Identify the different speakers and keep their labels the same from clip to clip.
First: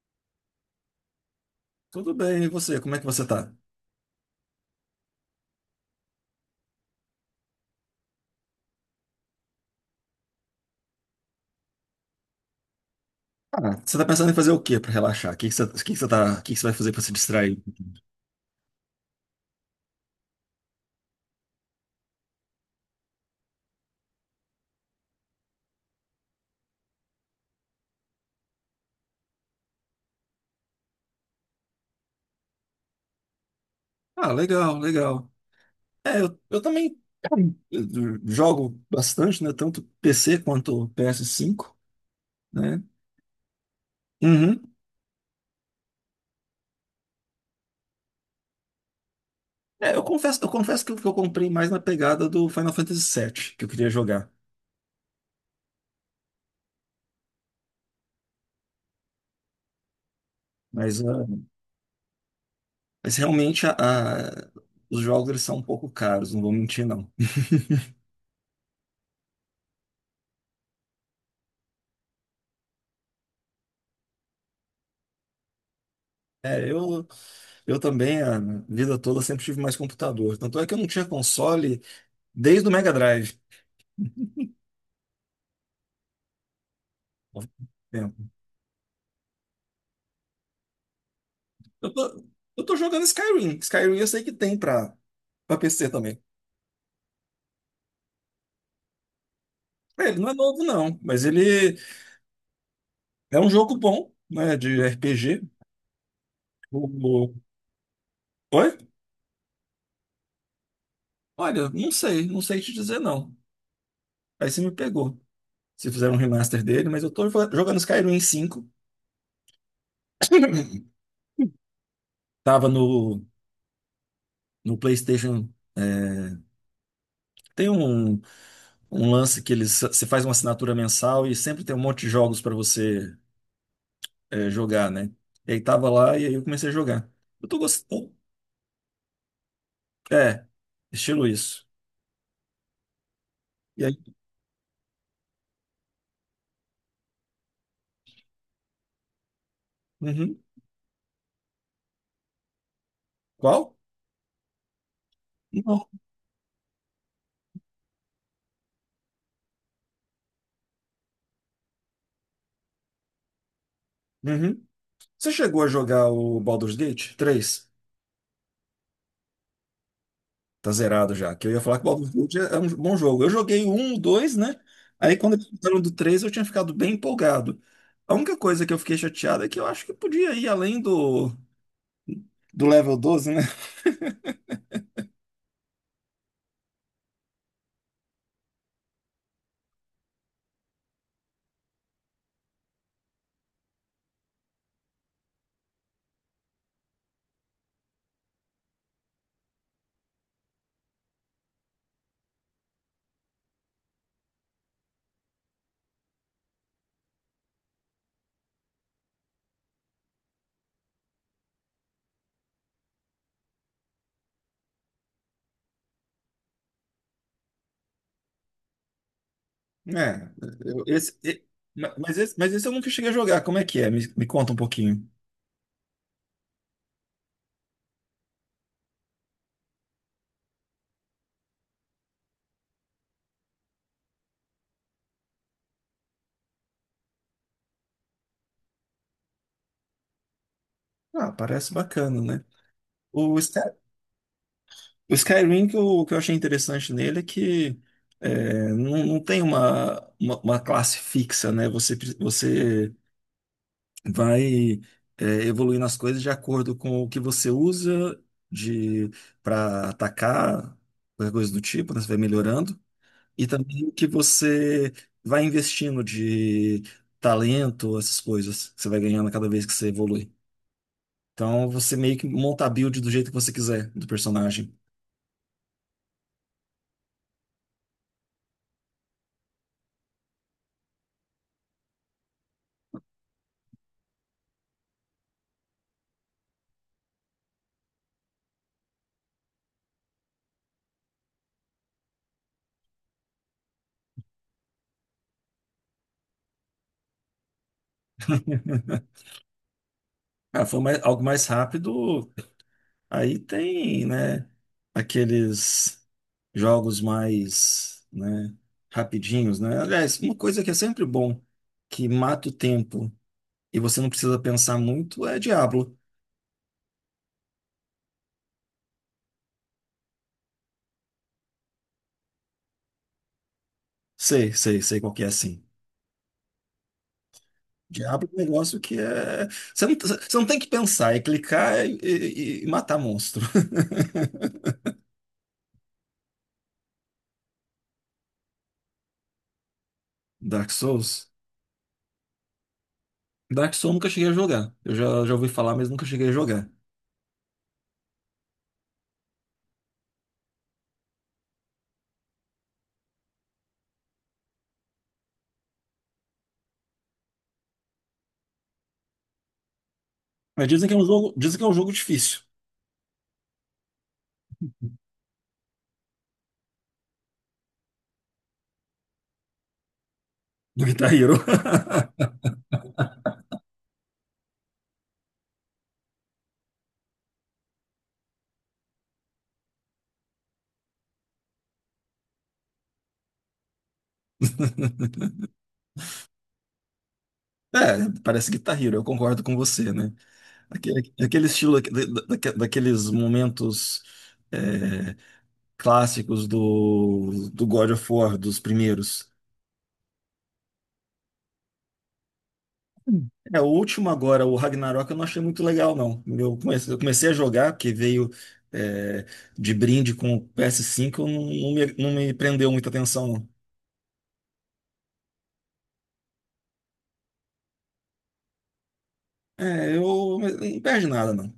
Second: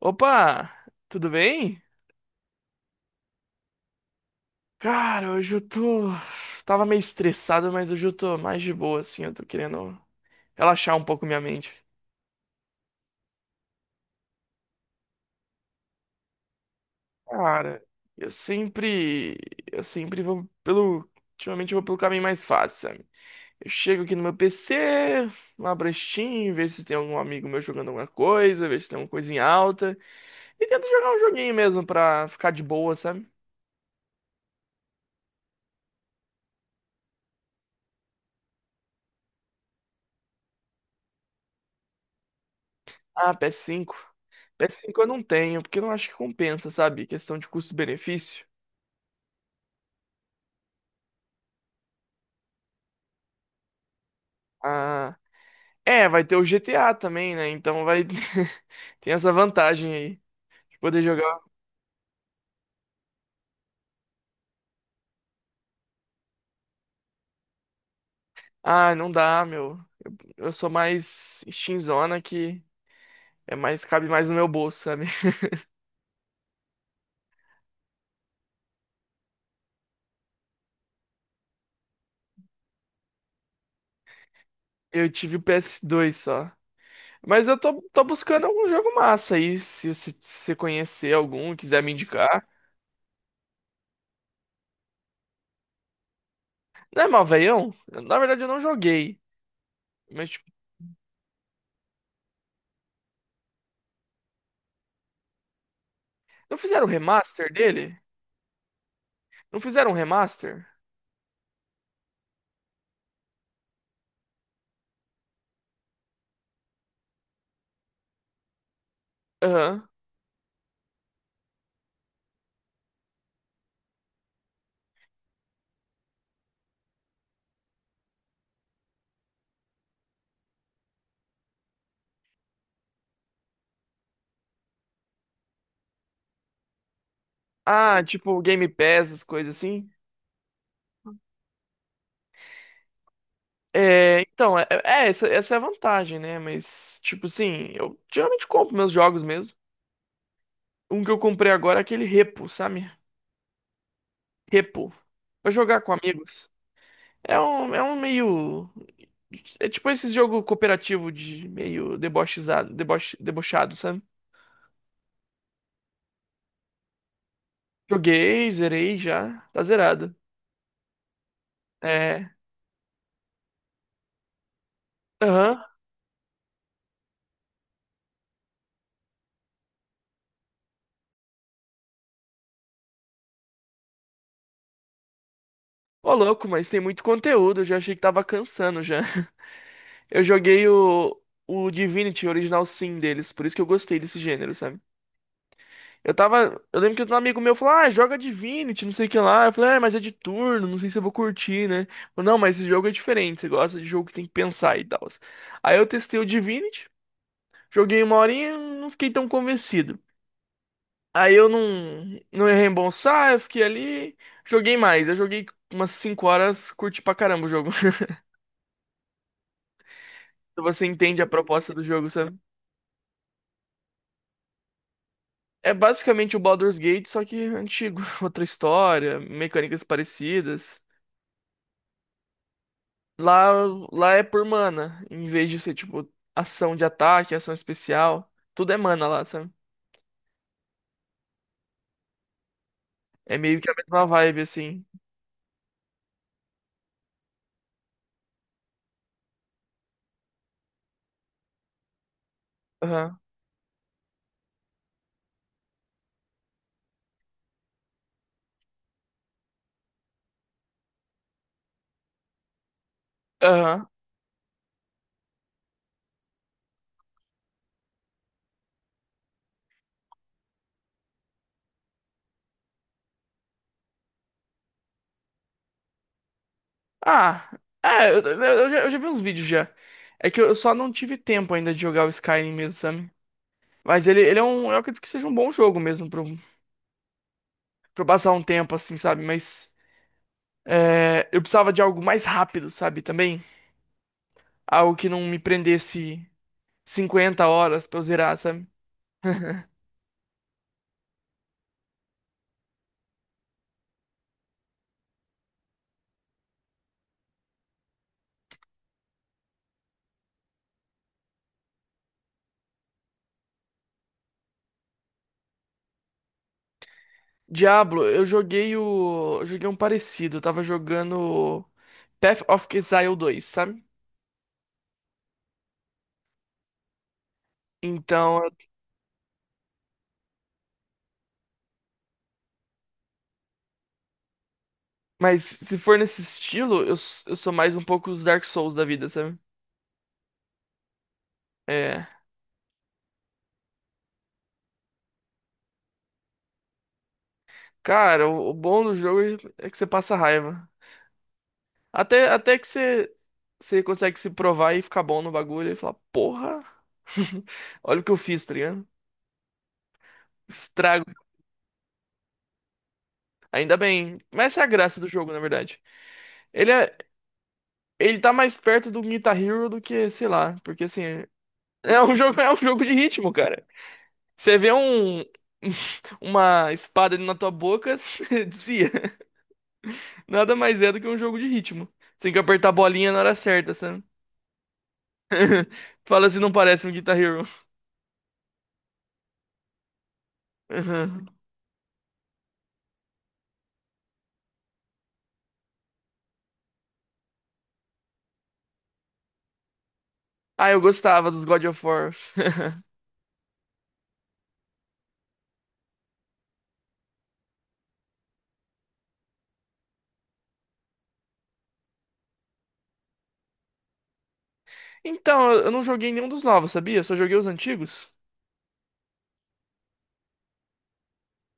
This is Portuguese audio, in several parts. Speaker 1: Opa, tudo bem?
Speaker 2: Tudo bem, e você? Como é que você tá?
Speaker 1: Cara, hoje eu tô. Tava meio estressado, mas hoje eu tô mais de boa, assim. Eu tô querendo relaxar um pouco minha mente.
Speaker 2: Ah, você tá pensando em fazer o quê pra relaxar? O que que você, o que que você tá, O que que você vai fazer pra se distrair?
Speaker 1: Cara, eu sempre. Eu sempre vou pelo. ultimamente eu vou pelo caminho mais fácil, sabe? Eu chego aqui no meu PC, abro a Steam, ver se tem algum amigo meu jogando alguma coisa, ver se tem alguma coisa em alta. E tento jogar um joguinho mesmo pra ficar de boa, sabe?
Speaker 2: Ah, legal, legal. É, eu também, eu jogo bastante, né? Tanto PC quanto PS5, né?
Speaker 1: Ah, PS5. Ps cinco P
Speaker 2: Uhum.
Speaker 1: S cinco eu não tenho, porque eu não acho que compensa, sabe? Questão de custo-benefício.
Speaker 2: É, eu confesso que eu comprei mais na pegada do Final Fantasy VII, que eu queria jogar.
Speaker 1: Ah, é, vai ter o GTA também, né? Então vai tem essa vantagem aí de
Speaker 2: Mas,
Speaker 1: poder
Speaker 2: ah,
Speaker 1: jogar.
Speaker 2: mas realmente os jogos, eles são um pouco caros, não vou mentir, não.
Speaker 1: Ah, não dá, meu. Eu sou mais shinzona que é mais cabe mais no meu bolso, sabe?
Speaker 2: É, eu também, a vida toda, sempre tive mais computador. Tanto é que eu não tinha console, desde o Mega Drive.
Speaker 1: Eu tive o PS2 só. Mas eu tô, tô
Speaker 2: Tempo.
Speaker 1: buscando algum jogo massa aí, se você conhecer algum, quiser
Speaker 2: Eu
Speaker 1: me
Speaker 2: tô,
Speaker 1: indicar.
Speaker 2: eu tô jogando Skyrim. Skyrim eu sei que tem pra PC também.
Speaker 1: Não é mal, velhão? Na verdade eu não joguei,
Speaker 2: É, ele não
Speaker 1: mas
Speaker 2: é
Speaker 1: tipo,
Speaker 2: novo, não, mas ele é um jogo bom, né? De RPG.
Speaker 1: não fizeram
Speaker 2: O-
Speaker 1: um
Speaker 2: o-
Speaker 1: remaster dele?
Speaker 2: Oi?
Speaker 1: Não fizeram um remaster?
Speaker 2: Olha, não sei, não sei te dizer, não. Aí você me pegou. Se fizeram um remaster dele, mas eu tô jogando Skyrim 5.
Speaker 1: Aham.
Speaker 2: Tava no PlayStation. É, tem um lance que eles, você faz uma assinatura mensal e sempre tem um monte de jogos pra você jogar, né? E aí tava lá e aí eu comecei a jogar. Eu tô
Speaker 1: Ah,
Speaker 2: gostando.
Speaker 1: tipo Game Pass, as coisas assim.
Speaker 2: É, estilo isso. E aí,
Speaker 1: É, então, essa é a vantagem, né? Mas, tipo assim, eu geralmente compro meus jogos mesmo.
Speaker 2: uhum.
Speaker 1: Um que eu comprei agora é aquele Repo, sabe?
Speaker 2: Qual?
Speaker 1: Repo. Pra jogar
Speaker 2: Não.
Speaker 1: com amigos. É um meio. É tipo esse jogo cooperativo de meio debochado, sabe?
Speaker 2: Uhum. Você chegou a jogar o Baldur's Gate 3?
Speaker 1: Joguei, zerei já. Tá zerado.
Speaker 2: Tá zerado já, que eu ia falar que o Baldur's
Speaker 1: É.
Speaker 2: Gate é um bom jogo. Eu joguei o 1, o 2, né? Aí quando eles
Speaker 1: Aham.
Speaker 2: fizeram do 3 eu tinha ficado bem empolgado. A única coisa que eu fiquei chateado é que eu acho que podia ir além do level 12, né?
Speaker 1: Ô, louco, mas tem muito conteúdo. Eu já achei que tava cansando já. Eu joguei o Divinity Original Sin deles, por isso que eu gostei desse gênero, sabe? Eu tava. Eu lembro que um amigo meu falou: Ah, joga Divinity, não sei o que lá. Eu falei: Ah, mas é de turno, não sei se eu vou curtir, né? Falei, não, mas esse jogo é diferente, você gosta de jogo que tem que pensar e tal. Aí eu testei o Divinity, joguei uma horinha, não fiquei tão convencido. Aí eu não ia reembolsar, eu fiquei ali, joguei mais. Eu joguei umas 5 horas, curti pra caramba o jogo.
Speaker 2: É, eu-
Speaker 1: Você
Speaker 2: esse,
Speaker 1: entende a
Speaker 2: e-
Speaker 1: proposta do
Speaker 2: ma-
Speaker 1: jogo, sabe?
Speaker 2: mas esse eu nunca cheguei a jogar. Como é que é? Me conta um pouquinho.
Speaker 1: É basicamente o Baldur's Gate, só que antigo, outra história, mecânicas parecidas. Lá, lá é por mana, em vez de ser tipo ação de ataque, ação especial, tudo é mana lá, sabe?
Speaker 2: Ah, parece bacana, né? O,
Speaker 1: É
Speaker 2: Sky,
Speaker 1: meio que a mesma vibe assim.
Speaker 2: o Skyrim, que eu achei interessante nele é que, é, não, não tem uma classe fixa, né? Você
Speaker 1: Aham.
Speaker 2: vai, evoluindo as coisas de acordo com o que você usa de para atacar, qualquer coisa do tipo, né? Você vai melhorando. E também
Speaker 1: Aham.
Speaker 2: o que você vai investindo de talento, essas coisas que você vai ganhando cada vez que você evolui. Então você meio que monta a build do jeito que você quiser do personagem.
Speaker 1: Ah, é, eu já vi uns vídeos já. É que eu só não tive tempo ainda de jogar o Skyrim mesmo, sabe? Mas ele é um. Eu acredito que seja um bom jogo mesmo pra eu passar um tempo assim, sabe? Mas é, eu precisava de algo mais rápido, sabe? Também. Algo que não me prendesse 50 horas pra eu zerar, sabe?
Speaker 2: Ah, algo mais rápido. Aí tem, né, aqueles jogos mais, né, rapidinhos, né? Aliás, uma coisa que é sempre bom, que mata o tempo e você não precisa pensar muito, é Diablo.
Speaker 1: Diablo, eu joguei o. eu Joguei um parecido. Eu tava jogando Path of Exile dois, sabe?
Speaker 2: Sei, sei, sei qual que é assim. Diablo
Speaker 1: Então.
Speaker 2: é um
Speaker 1: eu-
Speaker 2: negócio que é. Você não tem que pensar, é clicar e matar monstro.
Speaker 1: Mas se for nesse estilo, eu sou mais um pouco os Dark Souls da vida, sabe?
Speaker 2: Dark Souls?
Speaker 1: É.
Speaker 2: Dark Souls eu nunca cheguei a jogar. Eu já ouvi falar, mas nunca cheguei a jogar.
Speaker 1: Cara, o bom do jogo é que você passa raiva. Até que você, consegue se provar e ficar bom no bagulho e falar, porra, olha o que eu fiz, tá ligado?
Speaker 2: Mas
Speaker 1: Estrago.
Speaker 2: dizem que é um jogo difícil.
Speaker 1: Ainda bem. Mas essa é a graça do jogo, na verdade. Ele é, Ele tá mais perto do Guitar Hero do que, sei lá,
Speaker 2: Do
Speaker 1: porque assim,
Speaker 2: Guitar Hero.
Speaker 1: é um jogo de ritmo, cara. Você vê um uma espada indo na tua boca, você desvia. Nada mais é do que um jogo de ritmo. Você tem que apertar a bolinha na hora certa, sabe? Fala se não parece um Guitar Hero.
Speaker 2: É, parece Guitar Hero, eu concordo com você, né? Aquele,
Speaker 1: Aham.
Speaker 2: aquele estilo, daqueles momentos, é, clássicos do God of War, dos primeiros.
Speaker 1: Ah, eu gostava dos God of War.
Speaker 2: É, o último agora, o Ragnarok, eu não achei muito legal, não. Eu comecei a jogar, porque veio, é, de brinde com o PS5, eu não me prendeu muita atenção, não.
Speaker 1: Então, eu não joguei nenhum dos novos, sabia? Eu só joguei os antigos.
Speaker 2: É, eu não perde nada, não.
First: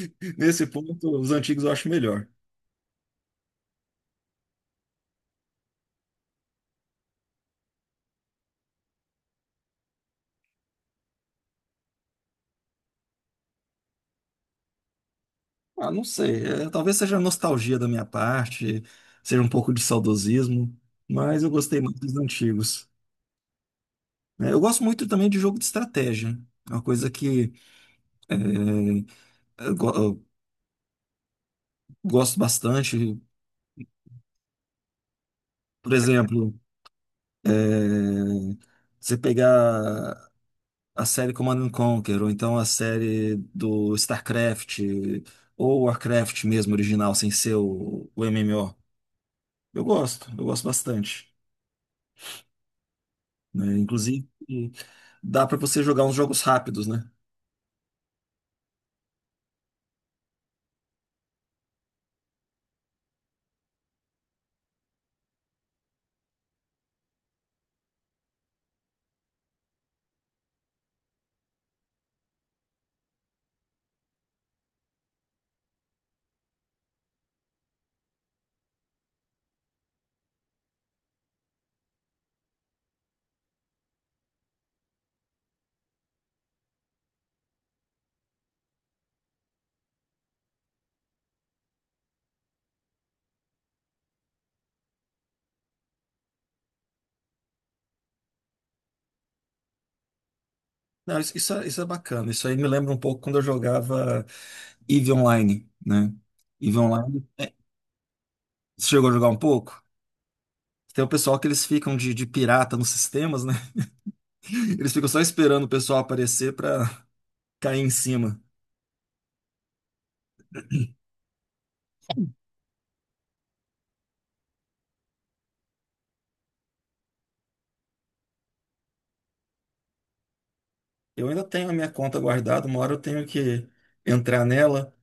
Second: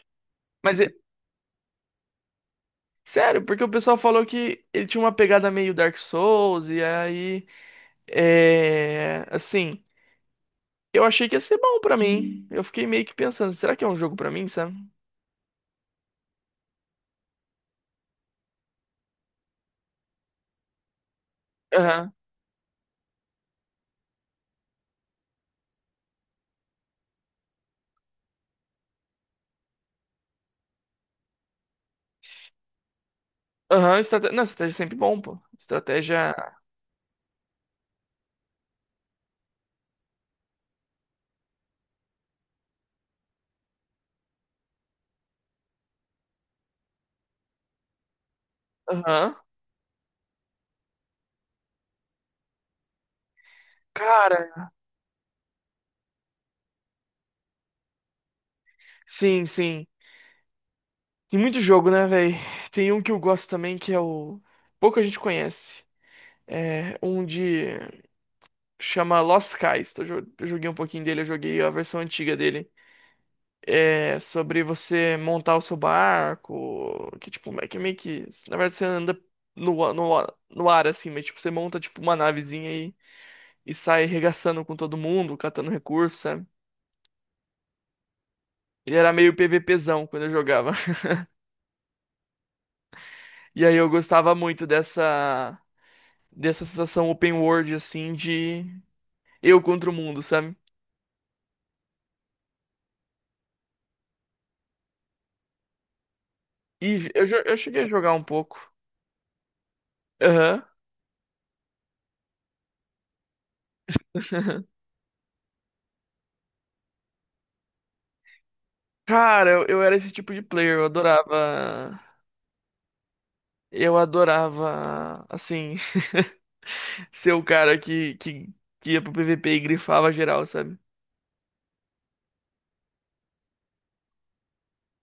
Speaker 2: Nesse
Speaker 1: Mas,
Speaker 2: ponto, os antigos eu acho melhor.
Speaker 1: sério, porque o pessoal falou que ele tinha uma pegada meio Dark Souls, e aí é, assim, eu achei que ia ser bom pra mim. Eu fiquei meio que pensando, será que é um jogo pra mim, sabe?
Speaker 2: Ah, não sei. É, talvez seja nostalgia da minha parte, seja um pouco de saudosismo, mas eu gostei muito
Speaker 1: Aham.
Speaker 2: dos antigos. É, eu gosto muito também de jogo de estratégia. É uma coisa que, eh, eu gosto bastante.
Speaker 1: Aham, estratégia. Não, estratégia é sempre bom, pô.
Speaker 2: Por exemplo,
Speaker 1: Estratégia.
Speaker 2: é, você pegar a série Command and Conquer, ou então a série do StarCraft, ou Warcraft mesmo, original, sem ser o MMO.
Speaker 1: Aham.
Speaker 2: Eu gosto bastante, né? Inclusive,
Speaker 1: Cara,
Speaker 2: dá para você jogar uns jogos rápidos, né?
Speaker 1: sim, sim. Tem muito jogo, né, velho? Tem um que eu gosto também que é o. Pouca gente conhece. É um de. Chama Lost Skies. Eu joguei um pouquinho dele, eu joguei a versão antiga dele. É, sobre você montar o seu barco, que tipo, é que meio que, na verdade você anda no ar assim, mas tipo, você monta tipo uma navezinha e sai regaçando com todo mundo, catando recursos, sabe? Ele era meio PVPzão quando eu jogava. E aí eu gostava muito dessa sensação open world assim de eu contra o mundo, sabe?
Speaker 2: Não, isso é bacana. Isso aí me lembra um pouco quando eu jogava EVE Online, né? EVE
Speaker 1: E
Speaker 2: Online,
Speaker 1: eu cheguei a jogar um pouco.
Speaker 2: você chegou a jogar um pouco?
Speaker 1: Aham.
Speaker 2: Tem o pessoal que eles ficam de pirata nos sistemas, né? Eles ficam só esperando o pessoal aparecer para cair em cima.
Speaker 1: Cara, eu era esse tipo de player, eu adorava. Eu adorava, assim, ser o cara que ia pro PVP e grifava geral, sabe?
Speaker 2: Eu ainda tenho a minha conta guardada, uma hora eu tenho que entrar nela.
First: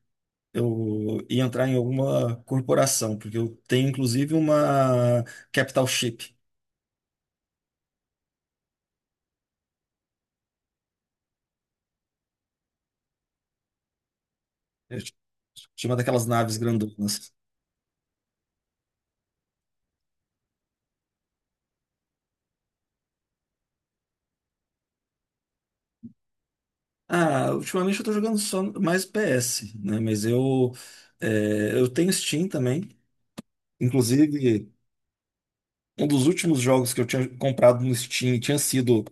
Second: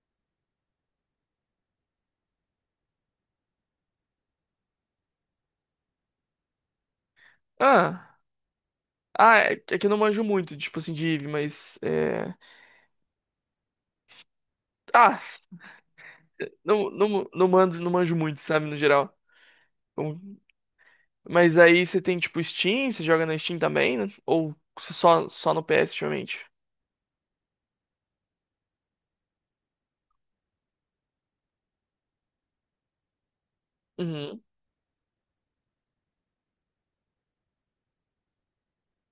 Speaker 2: Eu e entrar em alguma corporação, porque eu tenho inclusive uma Capital Ship,
Speaker 1: Ah, ah, é que eu não manjo muito, tipo assim, de Eve, mas. É...
Speaker 2: é,
Speaker 1: Ah,
Speaker 2: chama daquelas naves
Speaker 1: não, não,
Speaker 2: grandonas.
Speaker 1: não, não manjo muito, sabe, no geral. Então, mas aí você tem, tipo, Steam, você joga na Steam também, né? Ou você só no PS, ultimamente?
Speaker 2: Ah, ultimamente eu tô jogando só mais PS, né? Mas eu tenho Steam também.
Speaker 1: Uhum.
Speaker 2: Inclusive, um dos últimos jogos que eu tinha comprado no Steam tinha sido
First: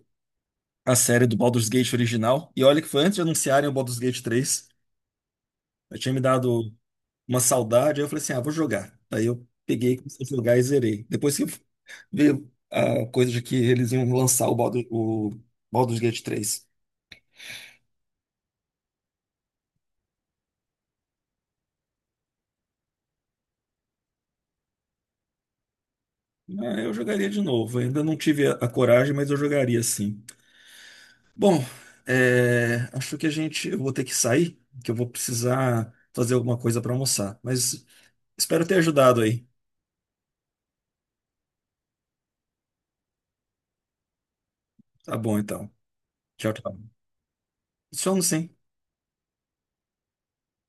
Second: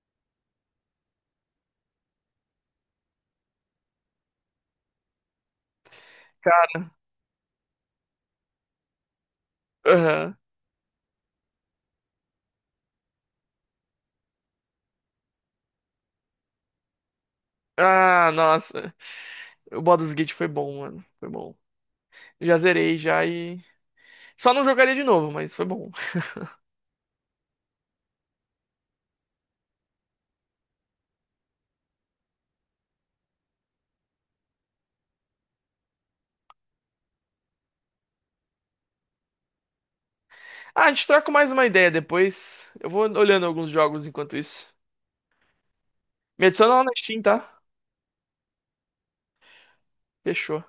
Speaker 2: a série do Baldur's Gate original. E olha que foi antes de anunciarem o Baldur's Gate 3. Eu tinha me dado uma saudade, aí eu falei assim, ah, vou jogar. Aí eu peguei, comecei a
Speaker 1: Aham.
Speaker 2: jogar e zerei. Depois que veio a coisa de que eles iam lançar o Baldur's Gate 3.
Speaker 1: Ah, nossa. O Baldur's Gate foi bom, mano. Foi bom. Já zerei já Só não jogaria de novo, mas foi bom.
Speaker 2: Ah, eu jogaria de novo. Ainda não tive a coragem, mas eu jogaria sim. Bom, acho que eu vou ter que sair, que eu vou precisar fazer alguma coisa para almoçar. Mas espero ter ajudado aí.
Speaker 1: Ah, a gente troca mais uma ideia depois. Eu vou olhando alguns jogos enquanto isso.
Speaker 2: Tá bom, então.
Speaker 1: Me
Speaker 2: Tchau,
Speaker 1: adiciona
Speaker 2: tchau.
Speaker 1: lá na Steam, tá?
Speaker 2: Somos sim.
Speaker 1: Fechou.